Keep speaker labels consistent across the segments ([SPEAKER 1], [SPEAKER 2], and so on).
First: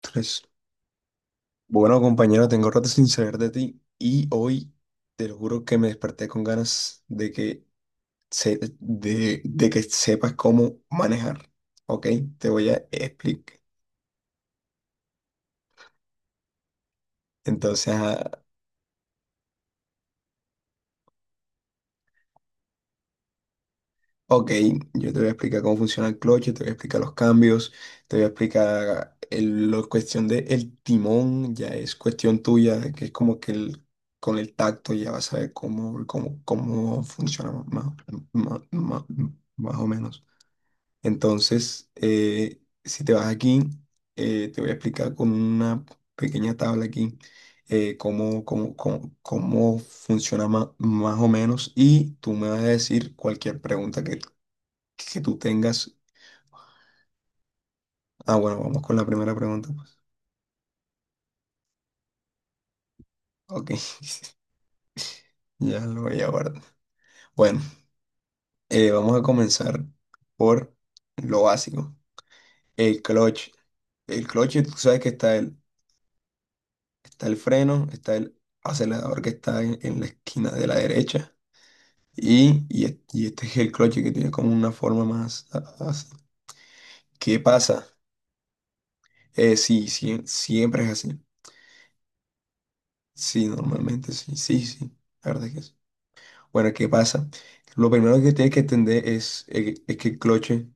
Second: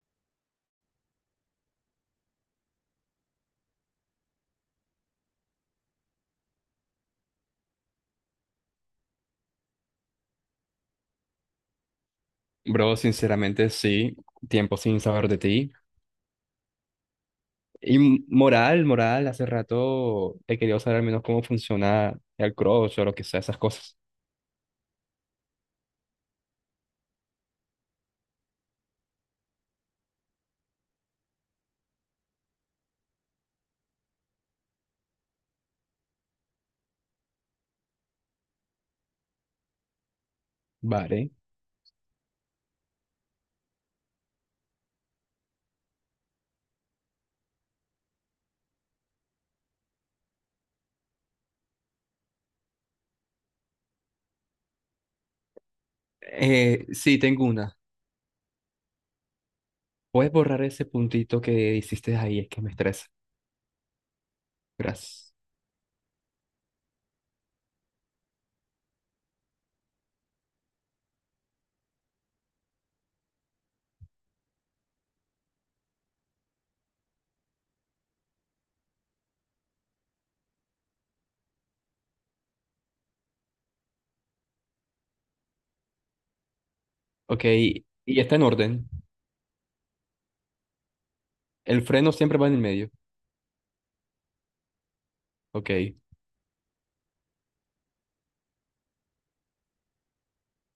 [SPEAKER 1] Tres. Bueno, compañero, tengo rato sin saber de ti y hoy te lo juro que me desperté con ganas de que sepas cómo manejar. ¿Ok? Te voy a
[SPEAKER 2] Bro,
[SPEAKER 1] explicar.
[SPEAKER 2] sinceramente sí, tiempo sin saber de ti.
[SPEAKER 1] Entonces,
[SPEAKER 2] Y hace rato he querido saber al menos cómo funciona el crush o lo que sea, esas cosas.
[SPEAKER 1] ok, yo te voy a explicar cómo funciona el clutch, yo te voy a explicar los cambios, te voy a explicar la cuestión del timón, ya es cuestión tuya, de que es como que con el tacto ya vas a ver cómo funciona más, más más- más o menos.
[SPEAKER 2] Vale.
[SPEAKER 1] Entonces, si te vas aquí, te voy a explicar con una pequeña tabla aquí cómo funciona más, o menos y tú me vas a decir cualquier pregunta que tú tengas.
[SPEAKER 2] Sí, tengo una.
[SPEAKER 1] Bueno, vamos con la primera pregunta, pues.
[SPEAKER 2] ¿Puedes borrar ese puntito que hiciste ahí? Es que me estresa.
[SPEAKER 1] Ok,
[SPEAKER 2] Gracias.
[SPEAKER 1] ya lo voy a guardar. Bueno, vamos a comenzar por lo básico. El clutch. El clutch, tú sabes que está él. Está el freno, está el acelerador que está en la esquina de la derecha. Y este es el cloche que tiene como una forma más así. ¿Qué
[SPEAKER 2] Ok, y
[SPEAKER 1] pasa?
[SPEAKER 2] está en orden.
[SPEAKER 1] Sí, sí, siempre es así.
[SPEAKER 2] El freno siempre va en el medio.
[SPEAKER 1] Sí, normalmente sí, sí, sí. La verdad es que
[SPEAKER 2] Ok.
[SPEAKER 1] sí. Bueno, ¿qué pasa? Lo primero que tienes que entender es que el cloche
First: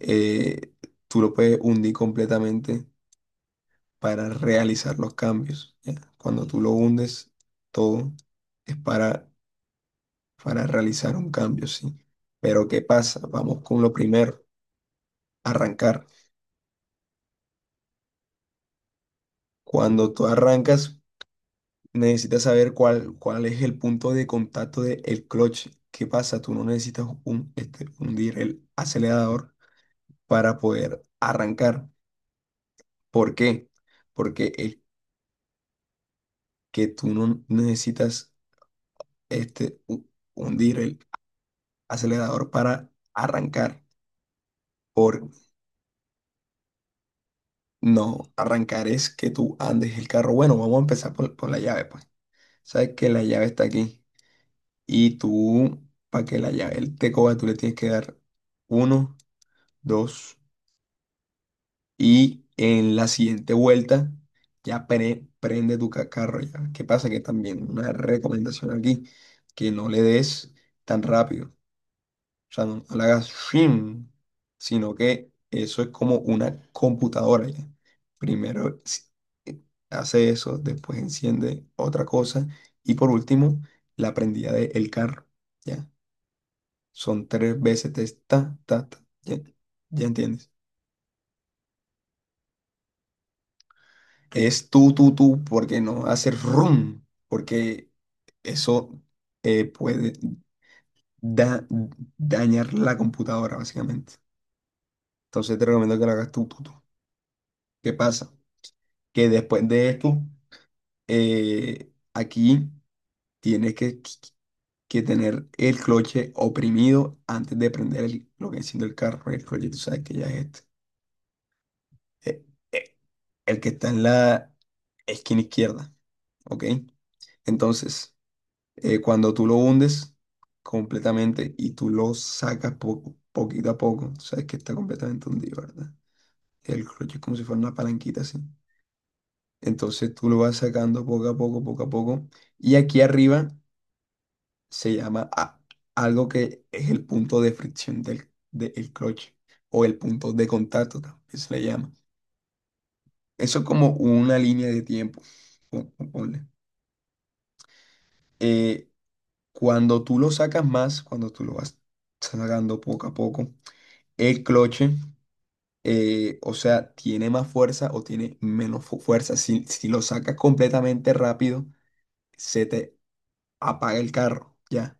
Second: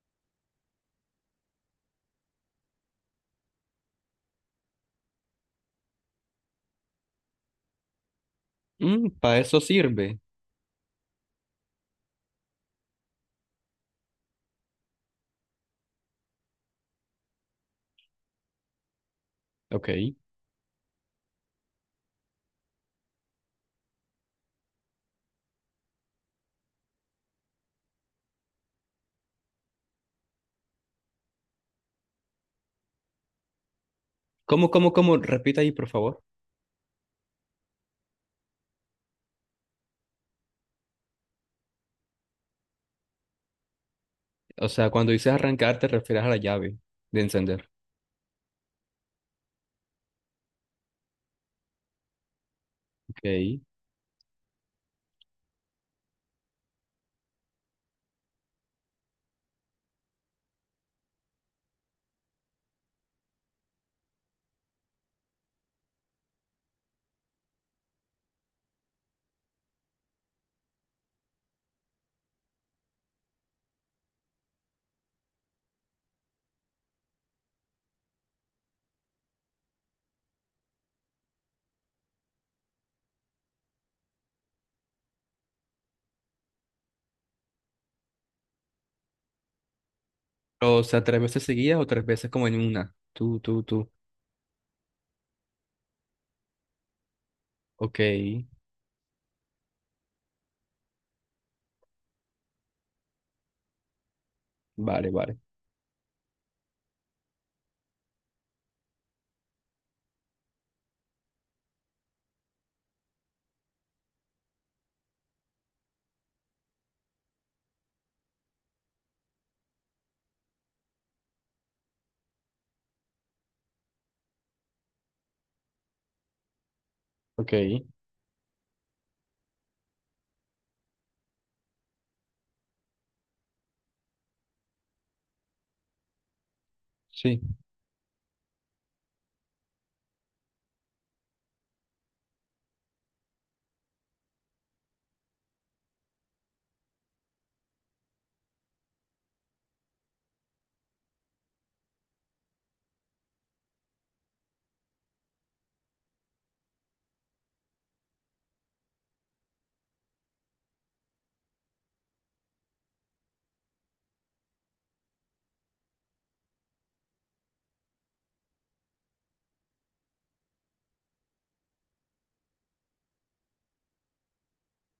[SPEAKER 1] eh, tú lo puedes hundir completamente para realizar los cambios. ¿Ya? Cuando tú lo hundes, todo es para
[SPEAKER 2] Para eso sirve.
[SPEAKER 1] para realizar un cambio, sí. Pero ¿qué pasa? Vamos con lo primero, arrancar.
[SPEAKER 2] Ok.
[SPEAKER 1] Cuando tú arrancas, necesitas saber cuál es el punto de contacto del clutch. ¿Qué pasa? Tú no necesitas hundir el acelerador para poder arrancar. ¿Por qué? Porque
[SPEAKER 2] ¿Cómo,
[SPEAKER 1] es
[SPEAKER 2] cómo, cómo? Repita ahí, por favor.
[SPEAKER 1] que tú no necesitas este, hu- hundir el acelerador para arrancar.
[SPEAKER 2] O sea, cuando
[SPEAKER 1] Por
[SPEAKER 2] dices arrancar, te refieres a la llave de encender.
[SPEAKER 1] no arrancar es que tú andes el carro. Bueno, vamos a empezar por la llave, pues. Sabes que la llave
[SPEAKER 2] Ok.
[SPEAKER 1] está aquí. Y tú, para que la llave él te coja, tú le tienes que dar uno, dos. Y en la siguiente vuelta ya prende tu carro ya. ¿Qué pasa? Que también una recomendación aquí, que no le des tan rápido. O sea, no, no le hagas shim, sino que eso es como una computadora ya. Primero eh, hace eso, después enciende otra cosa y por último la prendida del carro, ¿ya? Son tres veces de ta, ta, ta, ¿ya? ¿Ya entiendes?
[SPEAKER 2] O sea, ¿tres veces seguidas o tres veces como en una? Tú, tú, tú.
[SPEAKER 1] Es tú, tú, tú, porque no hacer rum, porque
[SPEAKER 2] Ok,
[SPEAKER 1] eso puede da- dañar la computadora, básicamente.
[SPEAKER 2] vale, vale.
[SPEAKER 1] Entonces te recomiendo que lo hagas tú, tú, tú. ¿Qué pasa? Que después de esto, aquí tienes que tener el cloche oprimido antes de prender lo que enciende el carro. El cloche, tú sabes que ya es este. eh, eh, el que está en la esquina izquierda, ¿ok?
[SPEAKER 2] Ok,
[SPEAKER 1] Entonces, cuando tú lo hundes completamente y tú lo sacas poco, poquito a poco, tú sabes que está completamente hundido, ¿verdad? El cloche es como
[SPEAKER 2] sí.
[SPEAKER 1] si fuera una palanquita así. Entonces tú lo vas sacando poco a poco, poco a poco. Y aquí arriba se llama algo que es el punto de fricción del clutch o el punto de contacto, también se le llama. Eso es como una línea de tiempo. Ponle. Eh, Cuando tú lo sacas más, cuando tú lo vas sacando poco a poco, el cloche, o sea, tiene más fuerza o tiene menos fuerza. Si lo sacas completamente rápido, se te apaga el carro, ¿ya?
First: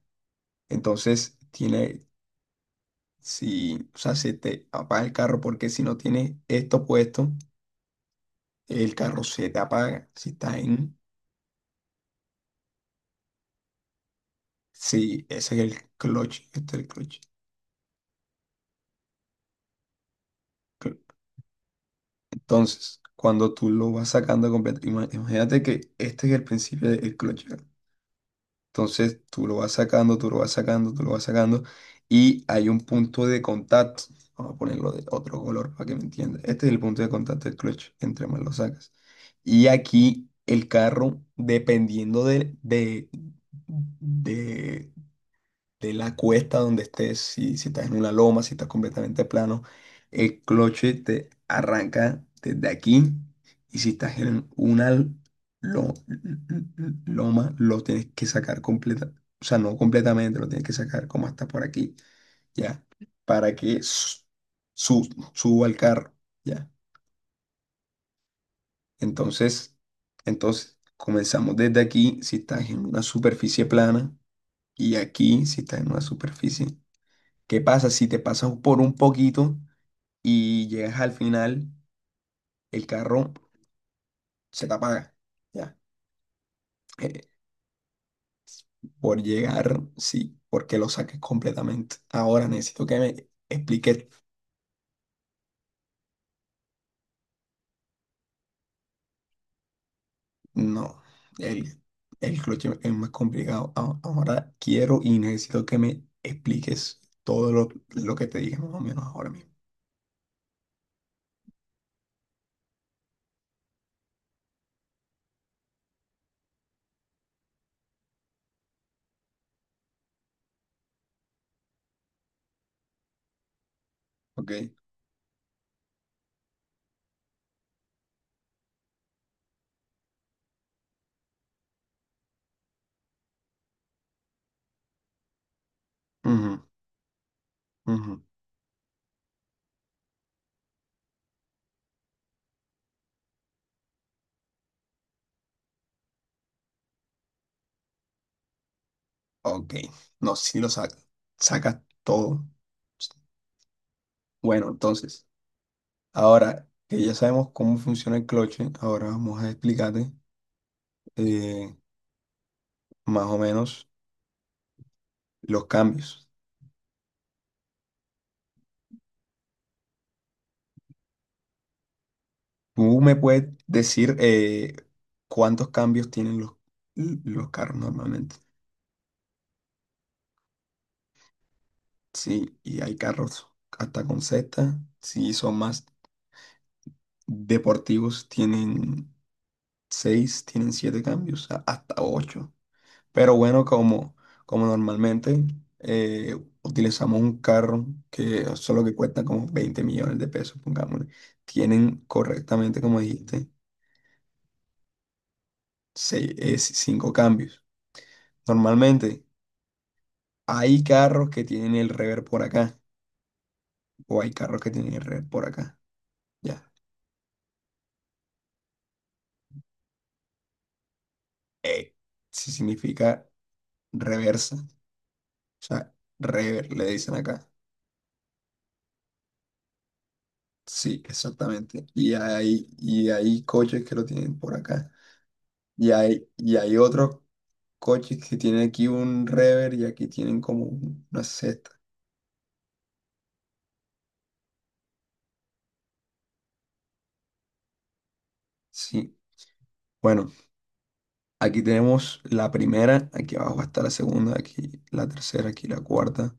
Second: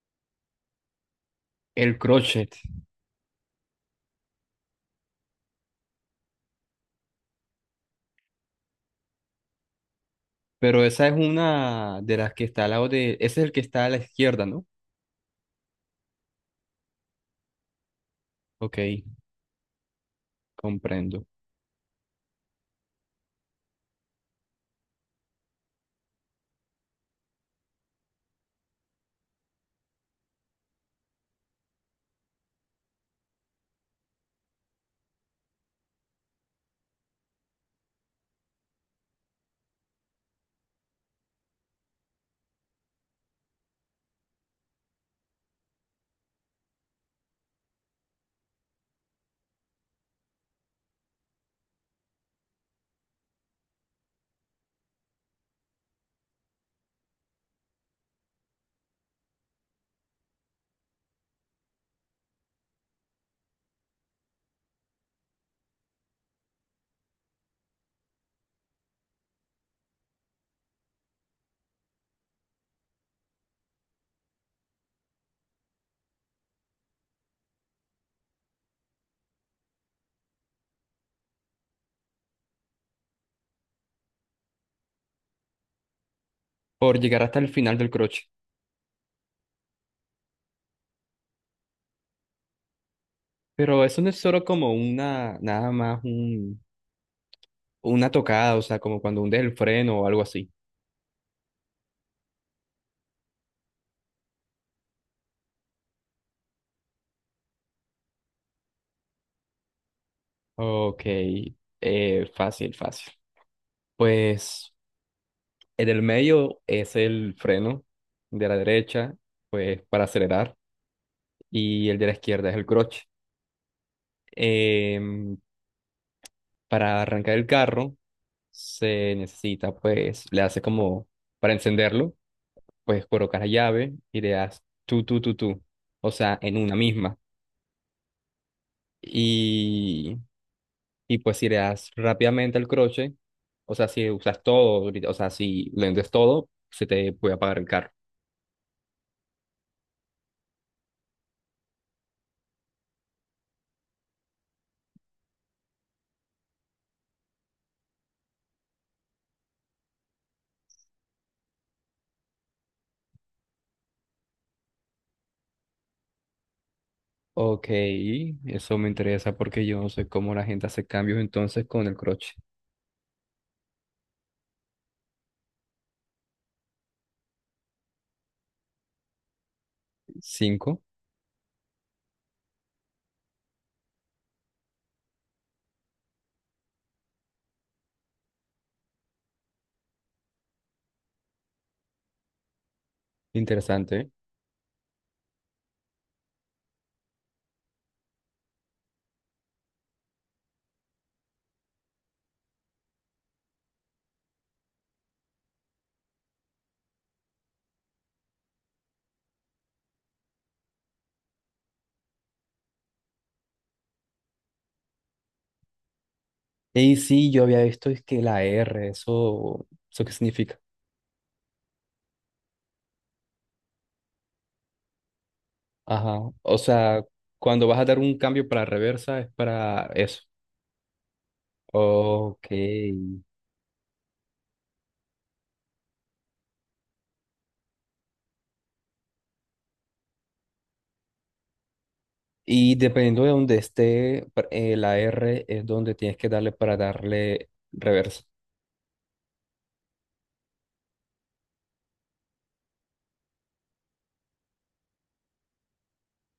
[SPEAKER 1] Entonces,
[SPEAKER 2] El
[SPEAKER 1] tiene,
[SPEAKER 2] crochet.
[SPEAKER 1] si, o sea, se te apaga el carro porque si no tienes esto puesto, el carro se te apaga. Si está
[SPEAKER 2] Pero
[SPEAKER 1] en,
[SPEAKER 2] esa es una de las que está al lado de... Ese es el que está a la izquierda, ¿no?
[SPEAKER 1] si ese es el clutch, este es el clutch.
[SPEAKER 2] Ok,
[SPEAKER 1] Cl-
[SPEAKER 2] comprendo.
[SPEAKER 1] Entonces, cuando tú lo vas sacando completo, imagínate que este es el principio del clutch. Entonces tú lo vas sacando, tú lo vas sacando, tú lo vas sacando y hay un punto de contacto. Vamos a ponerlo de otro color para que me entiendas. Este es el punto de contacto del clutch, entre más lo sacas. Y aquí el carro, dependiendo de de la cuesta donde estés, si estás en una loma, si estás completamente plano, el cloche te arranca desde aquí y si estás en una lo- loma, lo tienes que sacar completa, o sea, no completamente, lo tienes que sacar como hasta por aquí, ya, para que su- suba al carro, ya. Entonces, entonces, comenzamos desde aquí, si estás en una superficie plana, y aquí, si estás en una superficie. ¿Qué pasa si te pasas por un poquito y llegas al final, el carro se te apaga? Ya.
[SPEAKER 2] Por
[SPEAKER 1] Eh,
[SPEAKER 2] llegar hasta el final del crochet.
[SPEAKER 1] por llegar, sí, porque lo saques completamente. Ahora necesito que me
[SPEAKER 2] Pero eso
[SPEAKER 1] expliques.
[SPEAKER 2] no es solo como una, nada más un, una tocada, o sea, como cuando hundes el freno o algo así.
[SPEAKER 1] No, el, el clutch es más complicado. Ahora quiero y necesito que me expliques todo lo que te dije más o menos ahora mismo.
[SPEAKER 2] Ok, fácil, fácil. Pues... En el medio es el freno, de la derecha, pues para acelerar, y el de la izquierda es el clutch.
[SPEAKER 1] ¿Ok?
[SPEAKER 2] Em, para arrancar el carro se necesita, pues, le hace como, para encenderlo, pues colocas la llave y le das tú, tú, tú, tú, o sea,
[SPEAKER 1] Ujú,
[SPEAKER 2] en una misma.
[SPEAKER 1] ujú.
[SPEAKER 2] Y, y pues si le das rápidamente al croche, o sea, si usas todo, o sea, si le vendes todo, se te puede apagar el carro.
[SPEAKER 1] Ok. No, sí lo sacas. Sacas todo. Bueno, entonces. Ahora que ya sabemos cómo funciona el cloche, ahora vamos a explicarte eh, más o menos los cambios.
[SPEAKER 2] Ok, eso me interesa porque yo no sé cómo la gente hace cambios entonces con el crochet.
[SPEAKER 1] ¿Tú me puedes decir cuántos cambios tienen los carros normalmente?
[SPEAKER 2] Cinco,
[SPEAKER 1] Sí, y hay carros hasta con sexta. Si son más deportivos, tienen seis, tienen siete cambios, hasta ocho. Pero bueno,
[SPEAKER 2] interesante.
[SPEAKER 1] como normalmente eh, utilizamos un carro que solo que cuesta como 20 millones de pesos, pongámosle, tienen correctamente, como dijiste, seis, cinco cambios. Normalmente hay carros que tienen el rever por acá o hay carros que tienen el rever por acá. Ya.
[SPEAKER 2] Y sí, yo había visto es que la R, eso, ¿eso qué significa?
[SPEAKER 1] Eh, sí significa reversa. O sea,
[SPEAKER 2] Ajá, o
[SPEAKER 1] rever le
[SPEAKER 2] sea,
[SPEAKER 1] dicen acá.
[SPEAKER 2] cuando vas a dar un cambio para reversa es para eso.
[SPEAKER 1] Sí, exactamente. Y
[SPEAKER 2] Ok,
[SPEAKER 1] hay, y hay coches que lo tienen por acá. Y hay otros coches que tienen aquí un rever y aquí tienen como una seta.
[SPEAKER 2] y dependiendo de donde esté la R es donde tienes que darle para darle reversa.
[SPEAKER 1] Sí. Bueno, aquí tenemos la primera, aquí abajo está la segunda, aquí la tercera, aquí la cuarta,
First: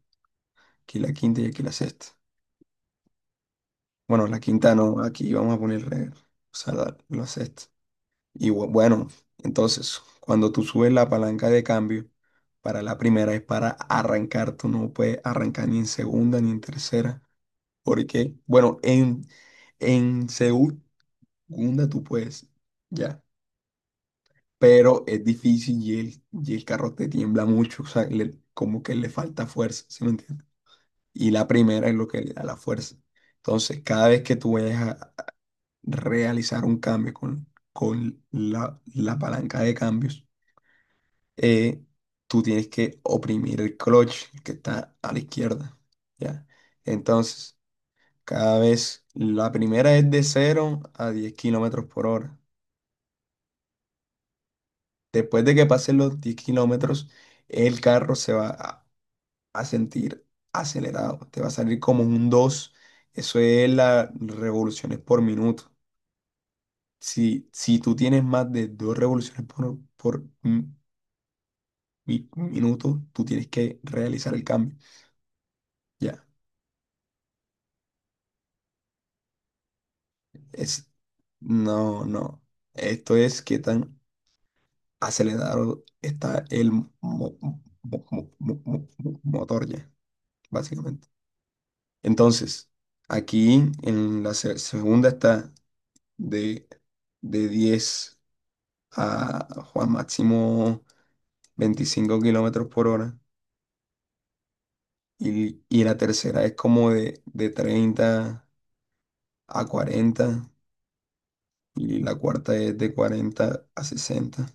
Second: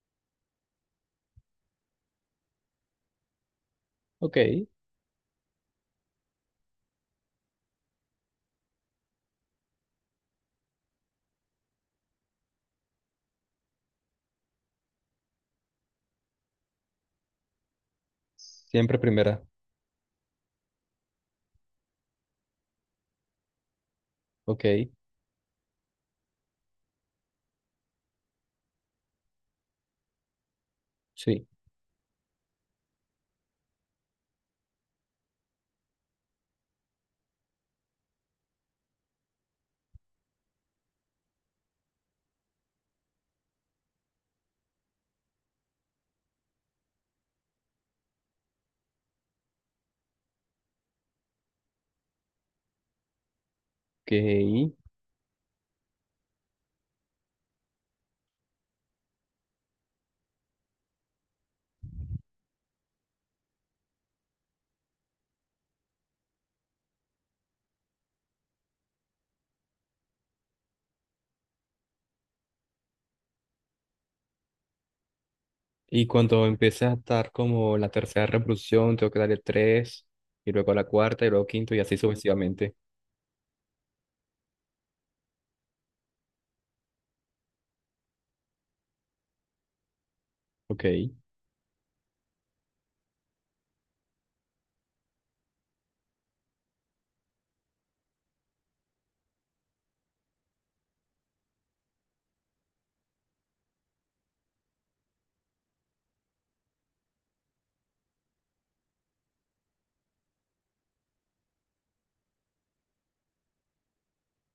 [SPEAKER 1] aquí la quinta y aquí la sexta. Bueno,
[SPEAKER 2] Ok,
[SPEAKER 1] la quinta no, aquí vamos a poner rever, o sea, la sexta. Y bueno, entonces, cuando tú subes la palanca de cambio, para la primera es para arrancar, tú no puedes arrancar ni en segunda ni en tercera, porque, bueno,
[SPEAKER 2] siempre
[SPEAKER 1] en,
[SPEAKER 2] primera.
[SPEAKER 1] en segunda Gunda, tú puedes, ya.
[SPEAKER 2] Ok,
[SPEAKER 1] Pero es difícil y el carro te tiembla mucho, o sea, como que le falta fuerza, ¿sí me entiendes? Y la
[SPEAKER 2] sí,
[SPEAKER 1] primera es lo que le da la fuerza. Entonces, cada vez que tú vayas a realizar un cambio con la palanca de cambios, eh, tú tienes que oprimir el clutch el que está a la izquierda, ¿ya? Entonces, cada vez, la primera es de 0 a 10 kilómetros por hora.
[SPEAKER 2] ok.
[SPEAKER 1] Después de que pasen los 10 kilómetros, el carro se va a sentir acelerado. Te va a salir como un 2. Eso es las revoluciones por minuto. Si tú tienes más de 2 revoluciones por minuto, tú tienes que realizar el cambio.
[SPEAKER 2] Y
[SPEAKER 1] Ya.
[SPEAKER 2] cuando empieces a estar como en la tercera reproducción, tengo que darle tres, y luego la
[SPEAKER 1] Es,
[SPEAKER 2] cuarta, y luego quinto, y así
[SPEAKER 1] no, no.
[SPEAKER 2] sucesivamente.
[SPEAKER 1] Esto es qué tan acelerado está el motor ya,
[SPEAKER 2] Ok.
[SPEAKER 1] básicamente. Entonces, aquí en la segunda está de, de 10 a Juan máximo 25 kilómetros por hora. Y la tercera es como de 30 a 40. Y la cuarta es de 40 a 60.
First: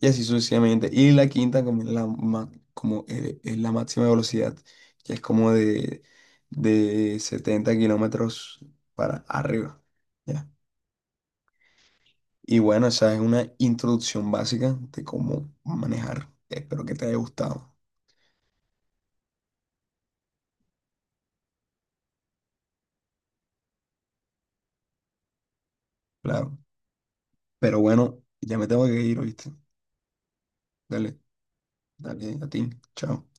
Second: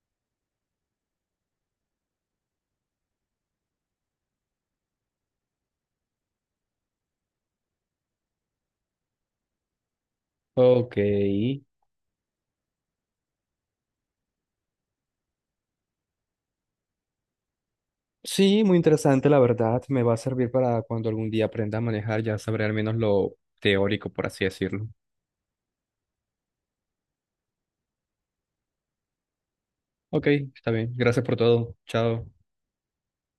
[SPEAKER 1] Y así sucesivamente. Y la quinta como es la máxima velocidad, que es como de 70 kilómetros para arriba, ¿ya?
[SPEAKER 2] Ok.
[SPEAKER 1] Y bueno, esa es una introducción básica de cómo manejar. Espero que te haya gustado,
[SPEAKER 2] Sí, muy interesante, la verdad. Me va a servir para cuando algún día aprenda a manejar, ya sabré al menos lo teórico, por así decirlo.
[SPEAKER 1] claro. Pero bueno, ya me tengo que ir, ¿oíste?
[SPEAKER 2] Ok, está bien.
[SPEAKER 1] Dale,
[SPEAKER 2] Gracias por todo. Chao.
[SPEAKER 1] dale a ti. Chao.